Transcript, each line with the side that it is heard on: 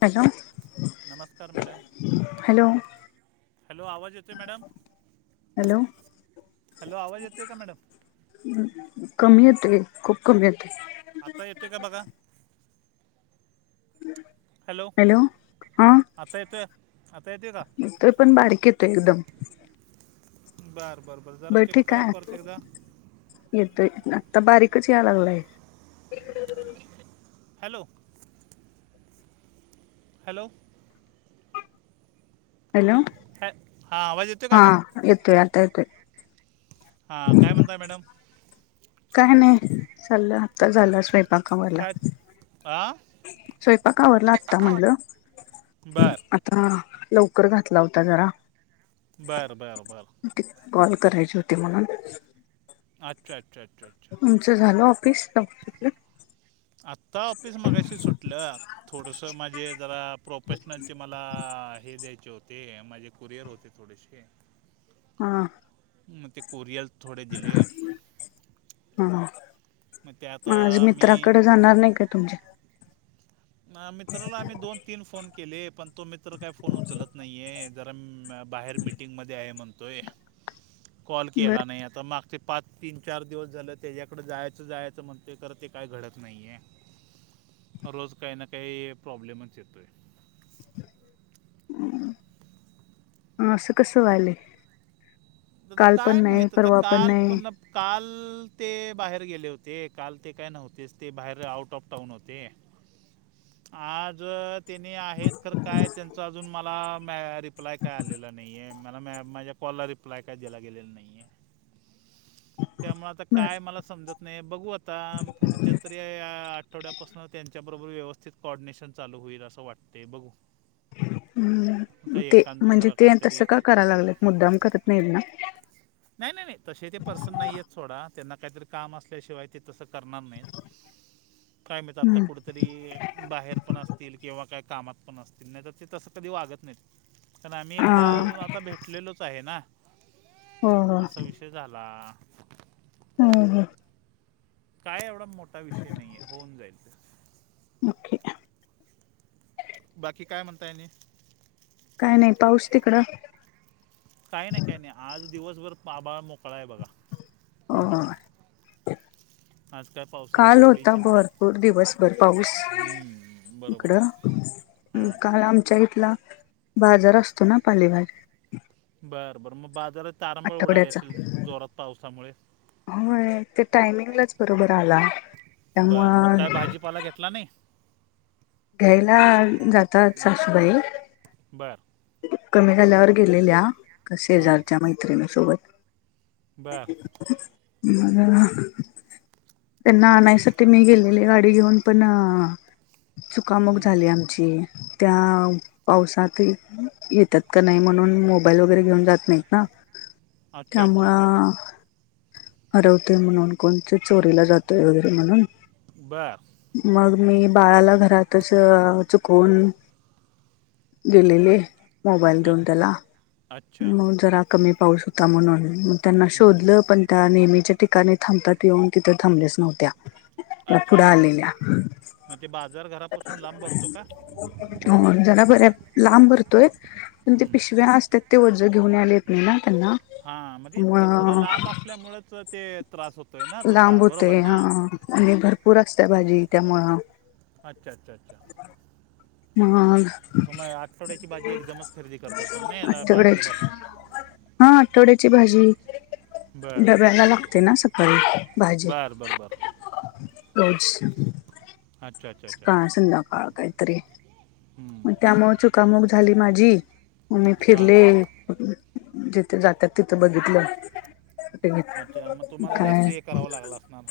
left: Hello,
right: नमस्कार madam!
left: Hello
right: hello, आवाज येतोय मॅडम?
left: हॅलो
right: हॅलो, आवाज येतोय का मॅडम?
left: कमी येतोय. खूप कमी येतोय.
right: आता येतोय का बघा. हॅलो,
left: हा
right: आता येतोय आता येतोय का?
left: येतोय पण बारीक येतोय एकदम.
right: बर बर. जरा
left: बर
right: चेक
left: ठीक
right: करा परत
left: आहे,
right: एकदा
left: येतोय. आता बारीकच या लागलाय.
right: हॅलो, हॅलो,
left: हॅलो,
right: [unintelligible] हा आवाज येतोय का
left: हा
right: आता?
left: येतोय आता येतोय.
right: हा, काय म्हणताय मॅडम?
left: काय नाही. चाललं आत्ता झालं स्वयंपाक आवरला.
right: काय हां
left: स्वयंपाक आवरला आत्ता म्हटलं.
right: बर
left: ता लवकर घातला होता जरा.
right: बरं बरं बरं.
left: ते कॉल करायचे होते म्हणून.
right: अच्छ अच्छा अच्
left: तुमचं झालं ऑफिस, सुटलं?
right: आत्ता ऑफिस मागाशी सुटलं. थोडस माझे जरा प्रोफेशनलचे मला हे द्यायचे होते, माझे कुरिअर होते. थोडेसेय.
left: हा!
right: म ते कोरियल थोडे दिलेय.
left: हं हं
right: मग ते आता
left: म आज
right: मी
left: मित्राकडं जाणार नाही काय तुमच्या?
right: मित्राला आम्ही दोन तीन फोन केले पण तो मित्र काही फोन उचलत नाहीये जरा मा बाहेर मीटिंगमध्ये आहे म्हणतोय कॉल केला
left: बर
right: नाही आता माग ते पाच तीन, चार दिवस झालं त्याच्याकडं जायचं-जायचं म्हणततोय खर ते काय घडत नाहीये. रोज काही ना काही प्रॉब्लेमच येतोय.
left: असं कसं व्हायलय.
right: आता
left: काल
right: काय
left: पण नाही
right: माहित आता
left: परवा
right: काल
left: नाही
right: पण काल ते बाहेर गेले होते, काल ते काय नव्हतेच ते बाहेर आउट ऑफ टाऊन होते. आज त्यांनी आहेत खर काय त्यांच अजून माला माला मा रिप्लाय काय आलेला नाहीये, मला मा माझ्या कॉल ला रिप्लाय काय दिला गेलेला नाहीये. त्यामुळ आता काय
left: बस
right: मला समजत नाहीय बघू आता पुढच्या तरी आठवड्यापासन त्यांच्याबरोबर व्यवस्थित कॉर्डनेशन चालू होईल असं वाटतय बघू? आता
left: हूं ते
right: एकान
left: म्हणजे
right: दुसरा
left: ते
right: काहीतरी
left: तसं का करायला लागलेत मुद्दाम करत नाही ना!
right: नाही नाही नाही तसे ते पर्सन नाहीयेत सोडा त्यांना काहीतरी काम असल्याशिवाय ते तसं करणार नाहीत. काय माहित आता
left: हम्म
right: कुठंतरी बाहेर पण असतील किंवा काय कामात पण असतील नाही तर ते तसं कधी वागत नाहीत, कारण आम्ही
left: हा
right: एकदा आता भेटलेलोच आहे ना.
left: हो हो
right: आसा विषय झाला.
left: हूं हूं!
right: काय एवढा मोटा विषय नाहीये होऊन जाईल ते
left: ओके.
right: बाकी काय म्हणतायनी.
left: काय नाही पाऊस तिकडं?
right: काही नाही, काही नाही आज दिवसभर पाबाळ मोकळा आहे बघा.
left: अ
right: पूर्णपणे. आज काय पावसाची
left: काल
right: कुठलीही
left: होता
right: चिन्ह
left: भरपूर दिवसभर पाऊस
right: हम्म, बरोबर
left: इकडं. ऊं
right: हां
left: काल आमच्या इथला बाजार असतो ना पालेभाज्या.
right: बर बर मग बाजारात तारांबळ उडाली
left: आठवड्याचा
right: असेल जोरात पावसामुळे.
left: होय ते टायमिंगलाच बरोबर आला.
right: बरं मग
left: त्यामुळं
right: काय भाजीपाला घेतला नाही?
left: घ्यायला जातात सासूबाई.
right: बर!
left: कमी झाल्यावर गेलेल्या
right: हां
left: शेजारच्या मैत्रिणीसोबत.
right: बर
left: [inaudible] त्यांना आणायसाठी मी गेलेले गाडी घेऊन पण अ. चुकामुक
right: हम्म,
left: झाली आमची त्या पावसाती येतात का नाही म्हणून मोबाईल वगैरे घेऊन जात नाहीत ना.
right: अच्छा अच्छा
left: त्यामुळं. हरवतोय म्हणून, कोणतर चोरीला जातोय वगैरे म्हणून.
right: बर!
left: मग मी बाळाला घरातच चुकवून. गेलेले. मोबाईल देऊन
right: अच-
left: त्याला,
right: अच्छा
left: मग जरा कमी पाऊस होता म्हणून, त्यांना
right: हम्म,
left: शोधलं, पण त्या नेहमीच्या ठिकाणी थांबतात येऊन तिथं थांबल्याच नव्हत्या. मग
right: अच्छा
left: फुडं
right: अच्छा अच्छा
left: आलेल्या.
right: मग ते बाजार घरापासून लांब भरतो का
left: हो जरा बऱ्या लांब भर्- तोय पण ते
right: हम्म,
left: पिशव्या असत्यात ते ओझं घेऊन यायला येत नाय ना त्यांना
right: हा मग तेच की थोडं
left: त्यामुळं
right: लांब असल्यामूळच ते त्रास होत.
left: लांब होतंय हा आणि भरपूर असत्या भाजी त्यामुळं,
right: अच्छा! अच्छा! अच्छा!
left: मग
right: हो, मग आठवड्याची भाजी एकदमच खरेदी करत असाल नाही याला बाजार
left: आजच्याकडेच
right: भर
left: [unintelligible] हा आठवड्याची भाजी.
right: बर
left: डब्याला लागते ना सकाळी भाजी.
right: बर बर बर
left: रोज
right: अच्छा अच्छा अच्छा
left: सकाळ संध्याकाळ कायतरी.
right: हम्
left: मग त्यामुळं चुकामुक झाली माझी मग मी
right: हा
left: फिरले. जिथं जात्यात तिथं बघितलं.
right: अच्छा मग तुम्हाला जास्त
left: काय
right: हे करावं लागलं असणार.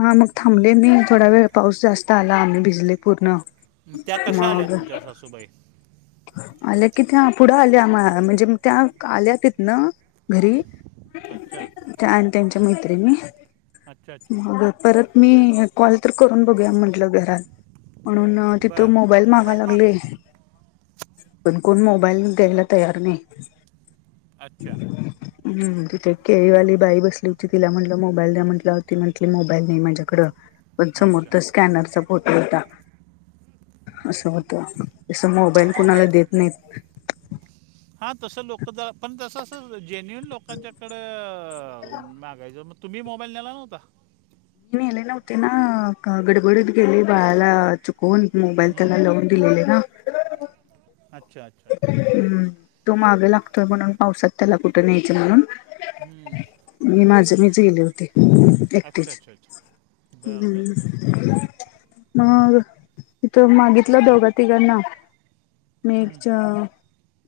left: हा मग थांबले मी थोडा वेळ, पाऊस जास्त आला मी भिजले पूर्ण.
right: त्या कशा आल्या
left: मग
right: तुमच्या सासूबाई?
left: आल्या कि त्या फुढं आल्या म् म्हणजे त्या आल्या तिथंन. घरी
right: अच्छा
left: त्या आणि त्यांच्या मैत्रिणी
right: अच्छा अच्छा
left: मग, परत मी कॉल तर करून बघूया म्हण- ल घरात म्हणून तिथं
right: बर तो
left: मोबाईल मागाय
right: माग
left: लागलोय. पण कोण मोबाईल द्यायला तयार नाही.
right: अच्छा
left: हम्म तिथे केळीवाली बाई बसली होती, तिला म्हणलं मोबाईल द्या म्हंटल्याव ती म्हंटली मोबाईल नाय माझ्याकडं. पण समोर
right: अच्छा
left: तर स्कॅनरचा फोटो होता असं होतं तसं मो-
right: तो
left: कुणाला
right: मोबाईल
left: देत नाहीत.
right: हा तसं लोकं जरा पण जसं असं जेन्युन लोकांच्याकडं मागायचं म- तुम्ही मोबाईल न्हेला नव्हता.
left: न्हेला नव्हते ना गडबडीत गेले बळाला चुक- कोण मोबाईल त्याला
right: हम्म.
left: लाऊन दिलेले ना.
right: अच्छा! अच्छा! अच्छा!
left: हम्म तो मागं लागतोय म्हणून पावसात त्याला कुठं न्यायच म्हणून.
right: हम्म.
left: मी माझं मीच गेले होते एकटी.
right: अच्छा अच्छा अच्छा बर बर बर बर
left: हम्म मग तथ मागितला दोघं तिघां ना मी
right: हम्म.
left: अ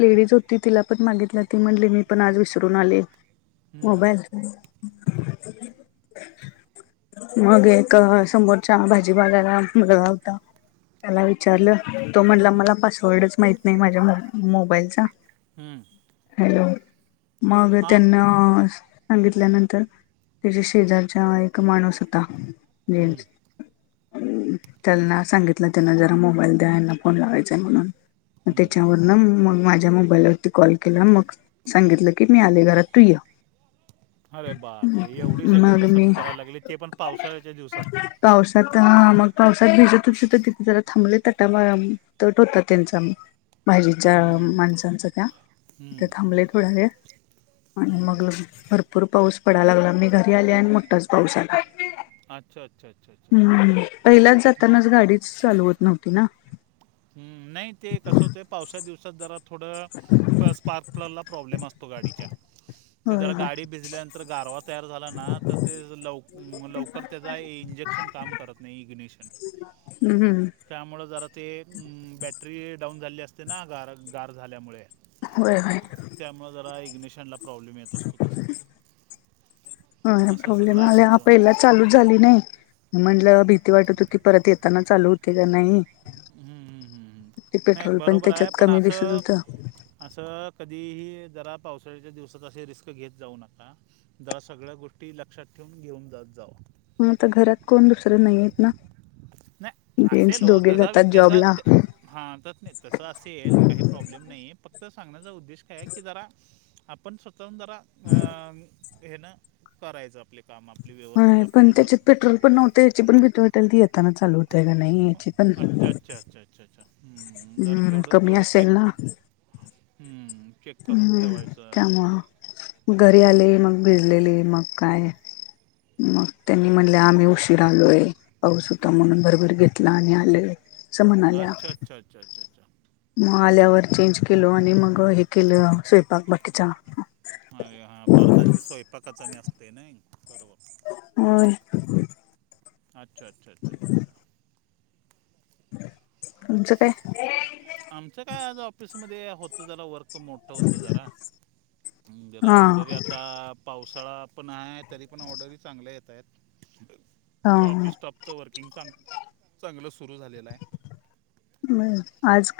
left: लेडीज होती तिला पण मागितली ती म्हणली मी पण आज विसरून आले.
right: हम्म.
left: मोबाईल मग एक समोरचा भाजीवाल्याला बा मुलगा होता. त्याला विचारलं, तो म्हणला
right: हम्म.
left: मला पासवर्डच माहत नाही माझ्या मोबाईलचा
right: हम्म.
left: हॅलो मग
right: हा
left: त्यांना- अ सांगितल्यानंतर त्याच्या शेजारचा एक माणूस होता. जन
right: हम्म.
left: [inaudible] त्यांना सांगितलं त्यांना जरा मोबाईल द्याना फोन लागायचाय म्हणून,
right: हम्म.
left: त्याच्यावरन मग माझ्या मोबाईलवरती कॉल केला, मग सांगितलं की मी आले घरात तू यं.
right: अरे बाप रे! एवढी सगळी
left: मग मी
right: कसरत करायला लागली, ते पण पावसाळ्याच्या दिवसात.
left: पावसात का, मग पावसात भीजत इथं-तिथे जरा थांबले तर त्यामुळे द्या पत्ता त्यांचा बाजूच्या
right: हम्म.
left: माणसांचा का? इथं
right: हम्म.
left: थांबलेत व्हय हे,
right: हम्म.
left: मग लगेच भरपूर पाऊस पडायला लागला, मी घरी आली आणि मोठाच पाऊस आला.
right: अच्छा अच्छा अच्छा अच्छा अच्छा
left: हम्म. पहिलाच
right: ना-
left: जातानाच गाडीच चालू होत नव्हती ना.
right: हम्म, नाही ते कसं होते पावसात दिवसात जरा थोडं, स्पर्क स्पार्कलला प्रॉब्लेम असतो गाडीच्या. ते
left: होय
right: जरा
left: होय
right: गाडी भिजल्यानंतर गारवा तयार झाला ना, तर ते लवकर त्याचा इंजिन क्षण काम करत नाही, इंग्नेशन
left: ह्म ह्म.
right: त्यामुळं जरा ते बॅटरी डाऊन झाली असते ना, गार - गार झाल्यामुळे.
left: व्हय व्हय.
right: त्यामुळं जरा इग्नेशनला प्रॉब्लेम येत असतो तसा.
left: हा
right: असं सगळं
left: प्रॉब्लेम आल्या
right: असतं
left: पहिल्यात चालूच झाली नाही. म्हंटलं भीती वाटत होती, परत येतांना चालू होते का नाही.
right: हम्म, हम्म, हम्म, हम्म.
left: ते
right: नाही
left: पेट्रोल पण
right: बरोबर
left: त्याच्यात
right: आहे पण
left: कमी दिसत
right: असं
left: होत.
right: असं कधीही जरा पावसाळ्याच्या दिवसात असे रिस्क घेत जाऊ नका. जरा सगळ्या गोष्टी लक्षात ठेवून घेऊन जात जावा.
left: मग आता घरात कोण दुसरं नाहीहेत ना,
right: नाही
left: जेंट्स
right: असेल हो
left: दोघे
right: तसा
left: जातात.
right: त्याचा
left: जॉबला.
right: हां, तसं असेल काही प्रॉब्लेम नाहीये फक्त सांगण्याचा उद्देश काय की जरा आपण स्वतःहून जरा घेणं करायचं आपली काम आपले व्यवस्थित
left: होय
right: आपले
left: पण
right: जसं
left: त्याच्यात पेट्रोल पण नव्हते [unintelligible] पण येतांना चालवत. का नाही
right: हं,
left: याची पण,
right: अच्छा अच्छा अच्छा अच्छा अच्छा जरा
left: हम्म कमी असेल ना.
right: हम्म.
left: हम्म. त्यामुळं घरी आले, मग भिजलेली मग काय. मग त्यांनी म्हणले, आम्ही उशीरा आलोय. पाऊस होता म्हणून भरभर घेतला आणि आले व्हय.
right: अच्छा! च्छा-च्छा-च्छा-च्छ.
left: मग आल्यावर चेंज केलं आणि मग हे केलं स्वयंपाक बाकीचा.
right: अरे हा! परत आणखी स्वयंपाकाचा नय असते ना बरोबर.
left: होय.
right: अच्छा अच्छा अच्छा च्छा.
left: तुमचं काय?
right: आमचं काय आज ऑफिसमध्ये होतं जरा वर्क मोड. होतो जरा. मग जरा
left: हा
right: ऑर्डरी आता पावसाळा पण हाय, तरी पण ऑर्डरी चांगल्या येत
left: हा
right: आहेत. ऑफिस स्टाफचं वर्किंग चांग-चांगलं सुरू झालेलं हाय.
left: आज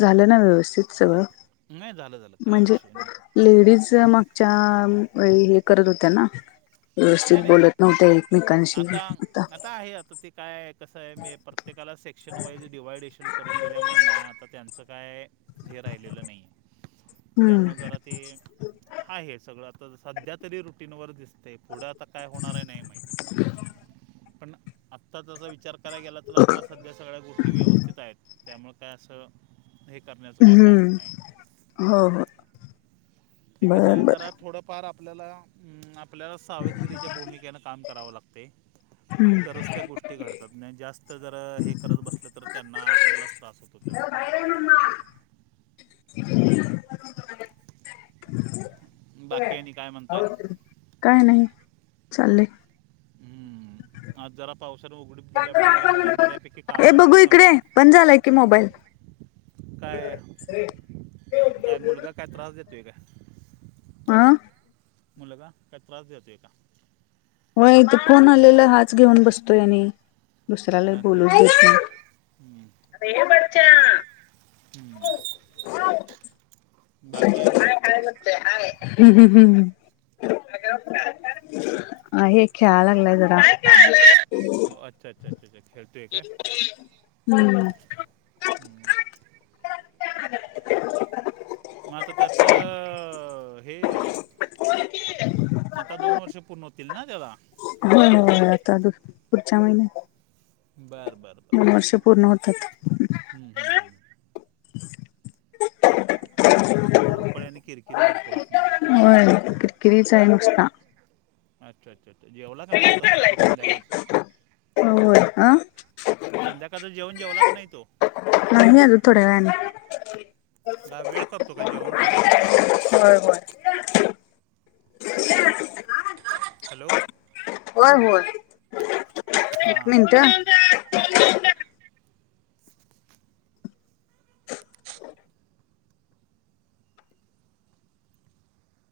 left: झालं ना व्यवस्थित सगळं?
right: नाय, झालं-झालं काय
left: म्हणजे
right: विषय नाय.
left: लेडीज च्या मगच्या [inaudible] करत होत्या ना, व्यवस्थित
right: नाही नाही
left: बोलत नव्हत्या एकमेकांशी, आता
right: काय आहे आता ती काय कसं आहे मी प्रत्येकाला सेक्शन वाईज डिवायडेशन करून दिल्यामुळ ना आता त्यांचं काय? हे राहिलेलं नाही त्यामुळं
left: हम्म
right: जरा ते हा हे सगळं आता सध्या तरी रुटीनवर दिसत ते पुढं आता काय होणार आहे नाही माहित पण आत्ताचा जर विचार करायला गेला तर आत्ता सध्या सगळ्या गोष्टी व्यवस्थित आहेत, त्त्यामुळं काय असं हे करण्याचं काही कारण
left: हम्म,
right: नाही
left: हो हो!
right: ते कसं
left: बर
right: आहे
left: बर
right: जरा थोडंफार आपल्याला हम आपल्याला सावधगिरीच्या भूमिकेने काम करावं लागतय
left: हम्म
right: तरच त्या गोष्टी ते घडतात नाही जास्त जर हे करत बसलं तर त्यांना आपल्यालाच त्रास होतो तेचा. बाकी आणि काय म्हणताय?
left: काय नाइ चाललय.
right: हम्म, आज जरा पावसानं उघडी दिल्यामुळे जरा बऱ्या बऱ्यापैकी
left: ए
right: कामं
left: बघू
right: आमची
left: इकडे
right: संपली.
left: बंद झालाय की मोबाईल
right: काय? काय मुलगा काय त्रास देतोय काय?
left: आ?
right: मुलगा काय त्रास देतोय का?
left: होय, इथं फोन आलेला हाच घेऊन बसतोय आणि दुसऱ्याला
right: अच्छा
left: बोलूच
right: अच्छा
left: देत
right: अच्छा
left: नाही.
right: अच्छा हम्म, हम्म! बाकी आणि?
left: [inaudible] आहे खेळाय लगलाय जरा.
right: हो, अच्छा अच्छा अच्छा अच्छा खेळतोय काय?
left: हम्म!
right: हम्म. मग आता त्याचं हे
left: [inaudible]
right: आता दोन वर्ष पूर्ण होतील ना त्याला?
left: होय होय, आता पुढच्या महिन्यात.
right: बर बर बर
left: दोन
right: बर
left: वर्ष
right: बर ब,
left: पूर्ण होतात.
right: हम्म, हम्म, हम्म!
left: [inaudible]
right: धावपळी आणि किरकिरी भरपूर असणार आहे.
left: होय [inaudible] आहे नुसता.
right: अच्छा अच्छा अच्छा, जेवला का नाही आता सकाळ, संध्याकाळचं?
left: होय अ
right: संध्याकाळ जेवण जेवला का नाय तो?
left: नाही अजून थोड्या वेळानी.
right: जरा वेळ करतो का जेवण करायला?
left: होय होय. [inaudible]
right: हॅलो!
left: होय होय.
right: हा
left: एक
right: हा हां!
left: मिनिट.